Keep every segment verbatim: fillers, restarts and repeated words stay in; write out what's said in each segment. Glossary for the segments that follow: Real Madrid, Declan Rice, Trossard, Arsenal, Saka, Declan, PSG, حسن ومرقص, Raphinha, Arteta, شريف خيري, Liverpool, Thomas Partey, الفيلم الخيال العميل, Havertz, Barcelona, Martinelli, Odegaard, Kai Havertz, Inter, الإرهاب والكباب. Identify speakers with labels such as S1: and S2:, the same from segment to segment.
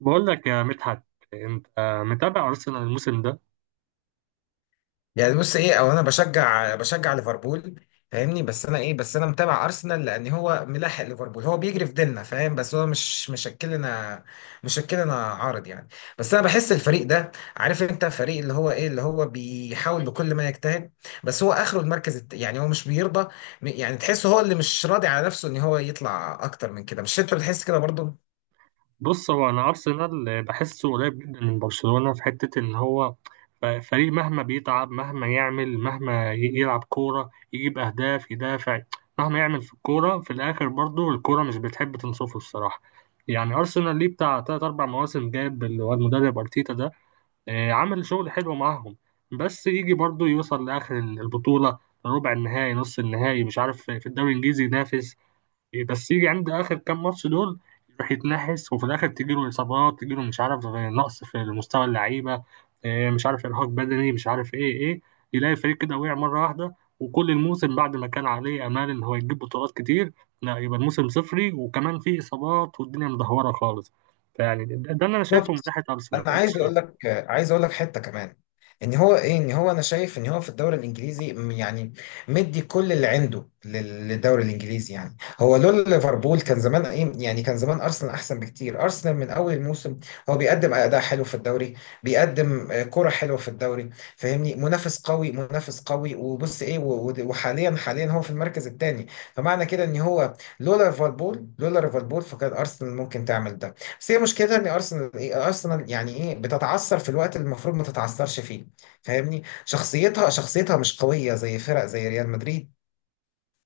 S1: بقول لك يا مدحت، انت متابع ارسنال الموسم ده؟
S2: يعني بص ايه. او انا بشجع بشجع ليفربول، فاهمني؟ بس انا ايه بس انا متابع ارسنال لان هو ملاحق ليفربول، هو بيجري في ديلنا، فاهم؟ بس هو مش مشكلنا، مشكلنا عارض يعني. بس انا بحس الفريق ده، عارف انت، فريق اللي هو ايه اللي هو بيحاول بكل ما يجتهد، بس هو اخره المركز الت- يعني هو مش بيرضى. يعني تحسه هو اللي مش راضي على نفسه ان هو يطلع اكتر من كده. مش انت بتحس كده برضه؟
S1: بص، هو انا ارسنال بحسه قريب جدا من برشلونة في حتة ان هو فريق مهما بيتعب، مهما يعمل، مهما ي- يلعب كورة، يجيب اهداف، يدافع، مهما يعمل في الكورة، في الاخر برضو الكورة مش بتحب تنصفه الصراحة. يعني ارسنال ليه بتاع تلات اربع مواسم جاب اللي هو المدرب ارتيتا ده. آه، عمل شغل حلو معاهم، بس يجي برضو يوصل لاخر البطولة، ربع النهائي، نص النهائي، مش عارف، في الدوري الانجليزي ينافس. إيه، بس يجي عند اخر كام ماتش دول، يروح يتنحس، وفي الاخر تجيله اصابات، تجيله مش عارف، آه، نقص في مستوى اللعيبه، آه، مش عارف ارهاق بدني، مش عارف ايه ايه، يلاقي الفريق كده وقع مره واحده، وكل الموسم بعد ما كان عليه امال ان هو يجيب بطولات كتير، لا يبقى الموسم صفري، وكمان فيه اصابات والدنيا مدهوره خالص. فيعني ده ده اللي انا شايفه من
S2: بالظبط.
S1: ناحيه
S2: انا
S1: ارسنال. أنت
S2: عايز
S1: شايف-؟
S2: اقول لك، عايز اقول لك حته كمان، ان هو ايه ان هو انا شايف ان هو في الدوري الانجليزي م- يعني مدي كل اللي عنده لل- للدوري الانجليزي. يعني هو لولا ليفربول كان زمان ايه، يعني كان زمان ارسنال احسن بكتير. ارسنال من اول الموسم هو بيقدم اداء حلو في الدوري، بيقدم آه، كرة حلوه في الدوري، فاهمني؟ منافس قوي، منافس قوي. وبص ايه، و- و- وحاليا، حاليا هو في المركز الثاني. فمعنى كده ان هو، لولا ليفربول لولا ليفربول فكان ارسنال ممكن تعمل ده. بس هي مشكلتها ان ارسنال ايه، ارسنال يعني ايه، بتتعثر في الوقت اللي المفروض ما تتعثرش فيه، فاهمني؟ شخصيتها شخصيتها مش قويه زي فرق زي ريال مدريد،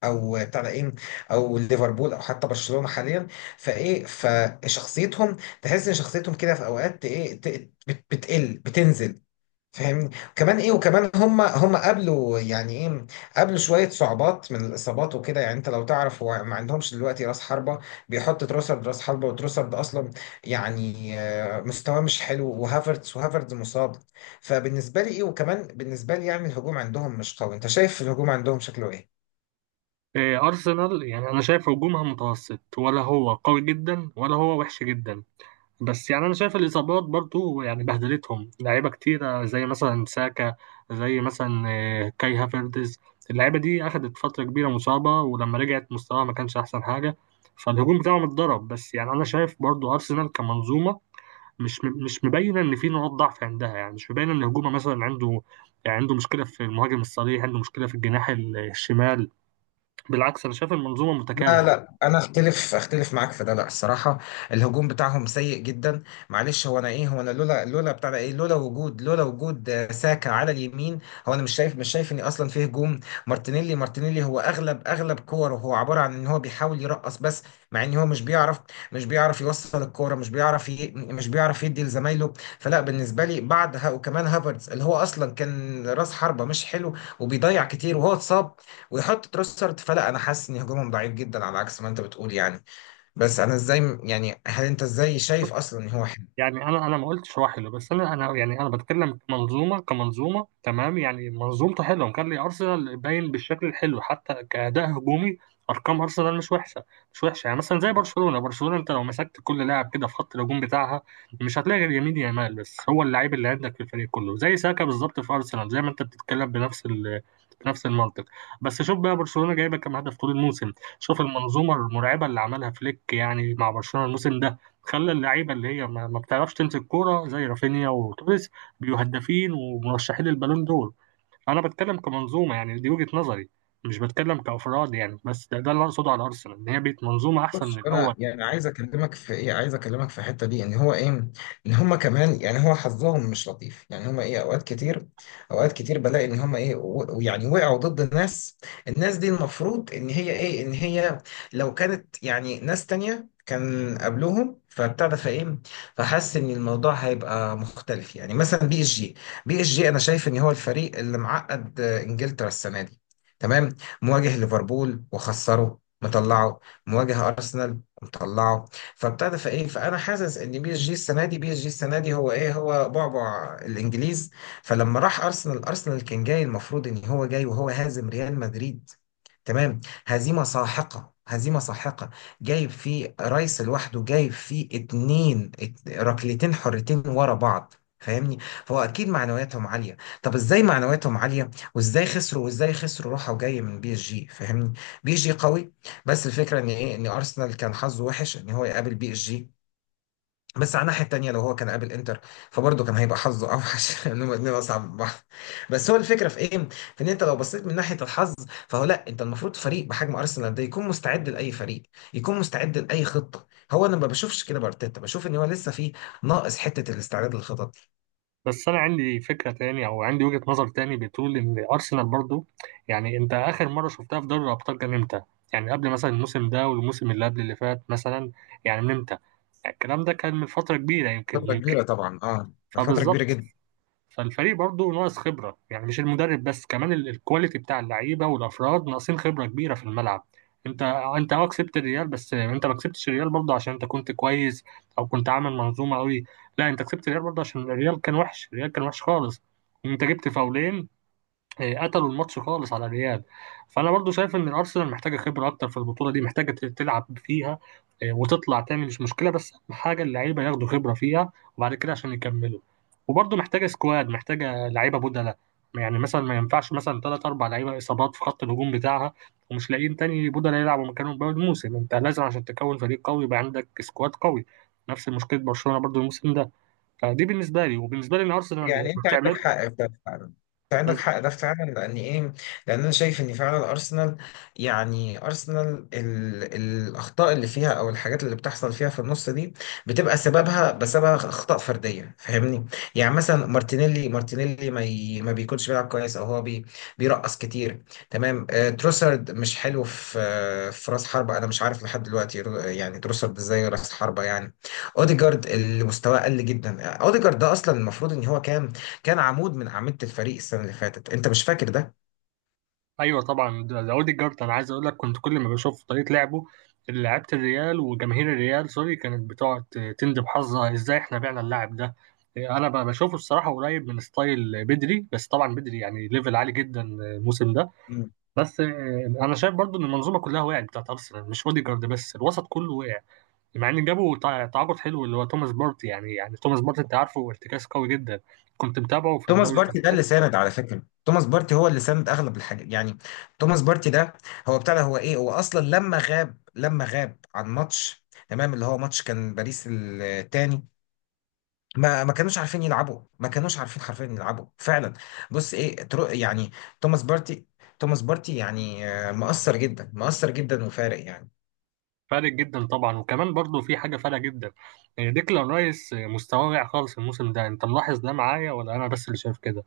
S2: او بتاع ده ايه، او ليفربول، او حتى برشلونه حاليا. فايه، فشخصيتهم، تحس ان شخصيتهم كده في اوقات ايه، ت- بت- بتقل، بتنزل، فاهمني؟ وكمان ايه، وكمان هم هم قابلوا يعني ايه، قابلوا شويه صعوبات من الاصابات وكده. يعني انت لو تعرف، هو ما عندهمش دلوقتي راس حربه، بيحط تروسرد راس حربه، وتروسرد اصلا يعني آه، مستواه مش حلو. وهافرتز وهافرتز مصاب. فبالنسبه لي ايه، وكمان بالنسبه لي يعني الهجوم عندهم مش قوي. انت شايف الهجوم عندهم شكله ايه؟
S1: آه، ارسنال يعني انا شايف هجومها متوسط، ولا هو قوي جدا ولا هو وحش جدا، بس يعني انا شايف الاصابات برضو يعني بهدلتهم، لعيبه كتيره زي مثلا ساكا، زي مثلا آه، كاي هافرتز، اللعيبه دي اخدت فتره كبيره مصابه، ولما رجعت مستواها ما كانش احسن حاجه، فالهجوم بتاعهم اتضرب. بس يعني انا شايف برضو ارسنال كمنظومه مش م- مش مبينه ان في نقاط ضعف عندها، يعني مش مبينه ان هجومها مثلا عنده، يعني عنده مشكله في المهاجم الصريح، عنده مشكله في الجناح ال- الشمال. بالعكس، انا شايف المنظومه
S2: لا
S1: متكامله.
S2: لا انا اختلف اختلف معاك في ده، لا الصراحه الهجوم بتاعهم سيء جدا. معلش، هو انا ايه، هو انا لولا لولا بتاع ده ايه، لولا وجود لولا وجود آه، ساكا على اليمين، هو انا مش شايف مش شايف ان اصلا فيه هجوم. مارتينيلي مارتينيلي هو اغلب اغلب كوره هو عباره عن ان هو بيحاول يرقص بس، مع ان هو مش بيعرف، مش بيعرف يوصل الكوره، مش بيعرف ي... مش بيعرف يدي لزمايله. فلا بالنسبه لي، بعد ها وكمان هافرتز اللي هو اصلا كان راس حربه مش حلو وبيضيع كتير وهو اتصاب ويحط تروسرد، فلا انا حاسس ان هجومهم ضعيف جدا على عكس ما انت بتقول يعني. بس انا ازاي يعني، هل انت ازاي شايف اصلا ان هو،
S1: يعني انا انا ما قلتش هو حلو، بس انا انا يعني انا بتكلم كمنظومه، كمنظومه تمام؟ يعني منظومته حلوه، كان لي ارسنال باين بالشكل الحلو حتى كاداء هجومي. ارقام ارسنال مش وحشه، مش وحشه. يعني مثلا زي برشلونه، برشلونه انت لو مسكت كل لاعب كده في خط الهجوم بتاعها مش هتلاقي غير يمين يامال، بس هو اللعيب اللي عندك في الفريق كله زي ساكا بالظبط في ارسنال، زي ما انت بتتكلم بنفس ال بنفس المنطق. بس شوف بقى برشلونه جايبه كام هدف طول الموسم. شوف المنظومه المرعبه اللي عملها فليك يعني مع برشلونه الموسم ده، خلى اللعيبه اللي هي ما ما بتعرفش تمسك كوره زي رافينيا وتوريس بيبقوا هدافين ومرشحين للبالون دول. انا بتكلم كمنظومه يعني، دي وجهه نظري، مش بتكلم كافراد يعني. بس ده, ده اللي اقصده على ارسنال، ان هي بقت منظومه احسن من
S2: بص
S1: الاول.
S2: انا يعني عايز اكلمك في ايه، عايز اكلمك في الحته دي، ان هو ايه، ان هم كمان يعني هو حظهم مش لطيف. يعني هم ايه اوقات كتير، اوقات كتير بلاقي ان هم ايه، و- ويعني وقعوا ضد ناس، الناس دي المفروض ان هي ايه، ان هي لو كانت يعني ناس تانية كان قبلهم، فبتاع ده فايه، فحس ان الموضوع هيبقى مختلف. يعني مثلا بي اس جي، بي اس جي انا شايف ان هو الفريق اللي معقد آه، انجلترا السنه دي، تمام؟ مواجه ليفربول وخسره مطلعه، مواجه ارسنال ومطلعه. فابتدى فايه، فانا حاسس ان بي اس جي السنه دي بي اس جي السنه دي هو ايه، هو بعبع الانجليز. فلما راح ارسنال، ارسنال كان جاي، المفروض ان هو جاي وهو هازم ريال مدريد، تمام؟ هزيمة ساحقة هزيمة ساحقة، جايب فيه رايس لوحده، جايب فيه اتنين ات- ركلتين حرتين ورا بعض، فاهمني؟ فهو اكيد معنوياتهم عاليه. طب ازاي معنوياتهم عاليه وازاي خسروا، وازاي خسروا راحه وجايه من بي اس جي، فاهمني؟ بي اس جي قوي. بس الفكره ان ايه، ان ارسنال كان حظه وحش ان هو يقابل بي اس جي. بس على الناحية التانية لو هو كان قابل انتر فبرضه كان هيبقى حظه اوحش لان هما الاتنين اصعب من بعض. بس هو الفكرة في ايه؟ في ان انت لو بصيت من ناحية الحظ، فهو لا، انت المفروض فريق بحجم ارسنال ده يكون مستعد لاي فريق، يكون مستعد لاي خطة. هو انا ما بشوفش كده بارتيتا، بشوف ان هو لسه فيه ناقص حتة الاستعداد للخطط.
S1: بس انا عندي فكره تاني، او عندي وجهه نظر تاني، بتقول ان ارسنال برضو يعني، انت اخر مره شفتها في دوري الابطال كان امتى؟ يعني قبل مثلا الموسم ده والموسم اللي قبل اللي فات مثلا، يعني من امتى؟ الكلام ده كان من فتره كبيره، يمكن
S2: فترة
S1: يمكن
S2: كبيرة طبعا اه، فترة كبيرة
S1: فبالظبط.
S2: جدا.
S1: فالفريق برضه ناقص خبرة، يعني مش المدرب بس، كمان ال- الكواليتي بتاع اللعيبة والأفراد ناقصين خبرة كبيرة في الملعب. انت انت اه كسبت الريال، بس انت ما كسبتش الريال برضه عشان انت كنت كويس او كنت عامل منظومة قوي. لا، انت كسبت الريال برضه عشان الريال كان وحش، الريال كان وحش خالص، انت جبت فاولين، آه، قتلوا الماتش خالص على الريال. فانا برضو شايف ان الارسنال محتاجه خبره اكتر في البطوله دي، محتاجه ت- تلعب فيها، آه، وتطلع تعمل مش مشكله، بس أهم حاجه اللعيبه ياخدوا خبره فيها وبعد كده عشان يكملوا. وبرضو محتاجه سكواد، محتاجه لعيبه بدلة، يعني مثلا ما ينفعش مثلا ثلاث اربع لعيبه اصابات في خط الهجوم بتاعها ومش لاقيين تاني بدلة يلعبوا مكانهم باقي الموسم. انت لازم عشان تكون فريق قوي يبقى عندك سكواد قوي، نفس مشكله برشلونه برضو الموسم ده. فدي بالنسبه لي، وبالنسبه لي ان ارسنال يعني
S2: يعني انت
S1: بتعمله.
S2: عندك حق في ده فعلا، انت عندك حق ده فعلا، لان ايه، لان انا شايف ان فعلا ارسنال يعني ارسنال ال... الاخطاء اللي فيها او الحاجات اللي بتحصل فيها في النص دي بتبقى سببها بسبب اخطاء فرديه، فاهمني؟ يعني مثلا مارتينيلي مارتينيلي ما, ي... ما بيكونش بيلعب كويس، او هو بي... بيرقص كتير، تمام؟ آه تروسارد مش حلو في آه في راس حربة، انا مش عارف لحد دلوقتي رو- يعني تروسارد ازاي راس حربة يعني. اوديجارد اللي مستواه قل جدا، اوديجارد ده اصلا المفروض ان هو كان كان عمود من اعمده الفريق السنه اللي فاتت، انت مش فاكر ده؟
S1: ايوه طبعا، ده ده اوديجارد، انا عايز اقول لك كنت كل ما بشوف طريقه لعبه، لعيبه الريال وجماهير الريال سوري كانت بتقعد تندب حظها ازاي احنا بعنا اللاعب ده. انا ب- بشوفه الصراحه قريب من ستايل بدري، بس طبعا بدري يعني ليفل عالي جدا الموسم ده.
S2: مم.
S1: بس آه، انا شايف برضو ان المنظومه كلها وقعت بتاعت ارسنال، مش اوديجارد بس، الوسط كله وقع، مع ان جابوا تع- تعاقد حلو اللي هو توماس بارتي. يعني يعني توماس بارتي انت عارفه ارتكاز قوي جدا، كنت متابعه في
S2: توماس
S1: الدوري
S2: بارتي ده اللي
S1: الاسباني.
S2: ساند، على فكره توماس بارتي هو اللي ساند اغلب الحاجات يعني. توماس بارتي ده، هو بتاع ده، هو ايه، هو اصلا لما غاب لما غاب عن ماتش، تمام؟ اللي هو ماتش كان باريس التاني، ما ما كانوش عارفين يلعبوا، ما كانوش عارفين حرفيا يلعبوا فعلا. بص ايه، ترو يعني، توماس بارتي توماس بارتي يعني آه، مؤثر جدا، مؤثر جدا وفارق يعني.
S1: فارق جدا طبعا، وكمان برضو في حاجة فارقة جدا، يعني ديكلان رايس مستواه واقع خالص الموسم ده، انت ملاحظ ده معايا ولا انا بس اللي شايف كده؟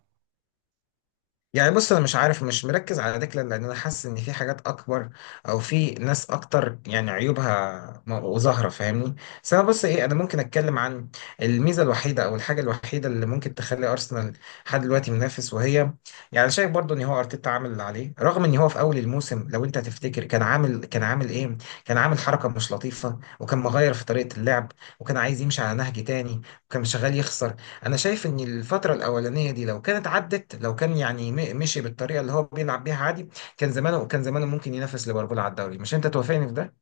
S2: يعني بص انا مش عارف، مش مركز على ديكلان لان انا حاسس ان في حاجات اكبر، او في ناس اكتر يعني عيوبها م- وظاهره، فاهمني؟ بس انا بص ايه، انا ممكن اتكلم عن الميزه الوحيده او الحاجه الوحيده اللي ممكن تخلي ارسنال لحد دلوقتي منافس، وهي يعني شايف برضو ان هو ارتيتا عامل اللي عليه. رغم ان هو في اول الموسم، لو انت تفتكر، كان عامل كان عامل ايه كان عامل حركه مش لطيفه، وكان مغير في طريقه اللعب، وكان عايز يمشي على نهج تاني، وكان شغال يخسر. انا شايف ان الفتره الاولانيه دي لو كانت عدت، لو كان يعني م- مشي بالطريقه اللي هو بيلعب بيها عادي، كان زمانه كان زمانه ممكن ينافس ليفربول على الدوري. مش انت توافقني في ده؟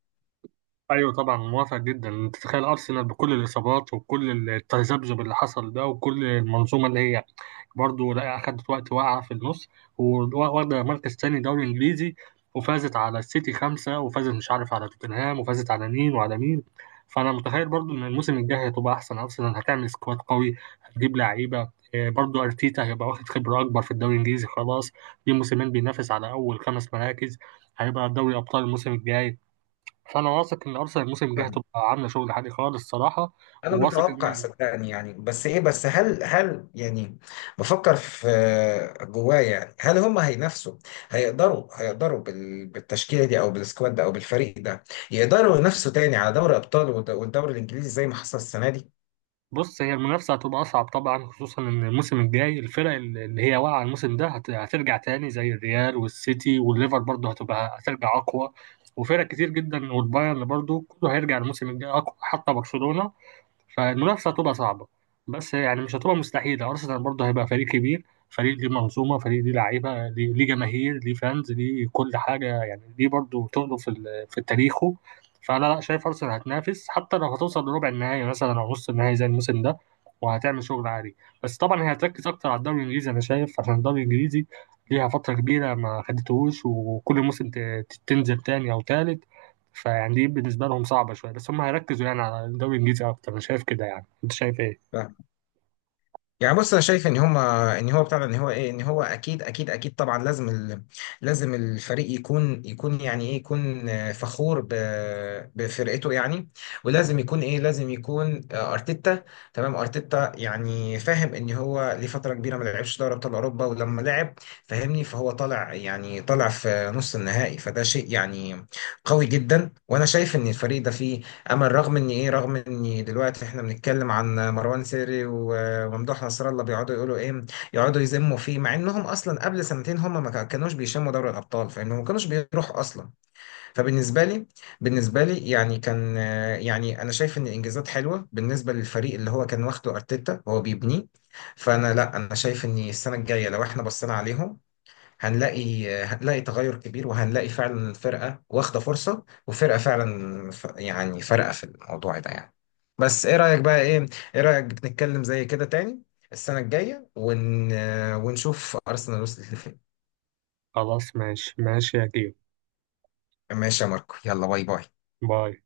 S1: ايوه طبعا، موافق جدا. انت تتخيل ارسنال بكل الاصابات وكل التذبذب اللي حصل ده وكل المنظومة اللي هي برضه لا أخدت وقت واقعة في النص، وواخدة مركز تاني دوري إنجليزي، وفازت على السيتي خمسة، وفازت مش عارف على توتنهام، وفازت على مين وعلى مين. فأنا متخيل برضه إن الموسم الجاي هتبقى أحسن، أرسنال هتعمل سكواد قوي، هتجيب لعيبة، آه، برضه أرتيتا هيبقى واخد خبرة أكبر في الدوري الإنجليزي. خلاص، دي موسمين بينافس على أول خمس مراكز، هيبقى دوري أبطال الموسم الجاي. فأنا واثق إن أرسنال الموسم الجاي
S2: فاهم.
S1: هتبقى عاملة شغل عالي خالص الصراحة،
S2: انا
S1: وواثق إن.
S2: متوقع صدقني يعني. بس ايه، بس هل هل يعني بفكر في جوايا، يعني هل هم هينافسوا، هيقدروا هيقدروا بال- بالتشكيله دي او بالسكواد ده او بالفريق ده يقدروا ينافسوا تاني على دوري ابطال والد- والدوري الانجليزي زي ما حصل السنه دي؟
S1: بص، هي المنافسة هتبقى أصعب طبعا، خصوصا إن الموسم الجاي الفرق اللي هي واقعة الموسم ده هت- هترجع تاني، زي الريال والسيتي والليفر برضه هتبقى هترجع أقوى، وفرق كتير جدا، والبايرن برضه كله هيرجع الموسم الجاي أقوى، حتى برشلونة. فالمنافسة هتبقى صعبة، بس يعني مش هتبقى مستحيلة، أرسنال برضه هيبقى فريق كبير، فريق ليه منظومة، فريق ليه لعيبة، ليه ليه جماهير، ليه فانز، ليه كل حاجة، يعني ليه برضه تقله في ال- في تاريخه. فأنا لا شايف أرسنال هتنافس، حتى لو هتوصل لربع النهائي مثلا أو نص النهائي زي الموسم ده، وهتعمل شغل عالي. بس طبعا هي هتركز أكتر على الدوري الإنجليزي أنا شايف، عشان الدوري الإنجليزي ليها فترة كبيرة ما خدتهوش، وكل موسم ت- تنزل تاني أو تالت، فيعني دي بالنسبة لهم صعبة شوية، بس هم هيركزوا يعني على الدوري الإنجليزي أكتر، أنا شايف كده يعني. أنت شايف إيه؟
S2: يعني بص انا شايف ان هما، ان هو بتاع ده، ان هو ايه، ان هو اكيد اكيد اكيد طبعا لازم ال... لازم الفريق يكون، يكون يعني ايه، يكون آه، فخور ب... بفرقته يعني. ولازم يكون ايه، لازم يكون آه، ارتيتا، تمام؟ ارتيتا يعني فاهم ان هو لفتره كبيره ما لعبش دوري ابطال اوروبا، ولما لعب، فاهمني، فهو طالع، يعني طالع في نص النهائي، فده شيء يعني قوي جدا. وانا شايف ان الفريق ده فيه امل، رغم ان ايه، رغم ان دلوقتي احنا بنتكلم عن مروان سيري وممدوح نصر الله بيقعدوا يقولوا ايه، يقعدوا يذموا فيه، مع انهم اصلا قبل سنتين هم ما كا- كانوش بيشموا دوري الابطال، فانهم ما كانوش بيروحوا اصلا. فبالنسبه لي، بالنسبه لي يعني كان آه، يعني انا شايف ان الانجازات حلوه بالنسبه للفريق اللي هو كان واخده ارتيتا، هو بيبنيه. فانا لا، انا شايف ان السنه الجايه لو احنا بصينا عليهم، هنلاقي هنلاقي تغير كبير، وهنلاقي فعلا الفرقة واخدة فرصة، وفرقة فعلا ف- يعني فارقة في الموضوع ده يعني. بس ايه رأيك بقى، ايه، ايه رأيك نتكلم زي كده تاني السنة الجاية ون... ونشوف أرسنال وصلت لفين؟
S1: خلاص، ماشي ماشي يا كيو.
S2: ماشي يا ماركو، يلا باي باي.
S1: باي.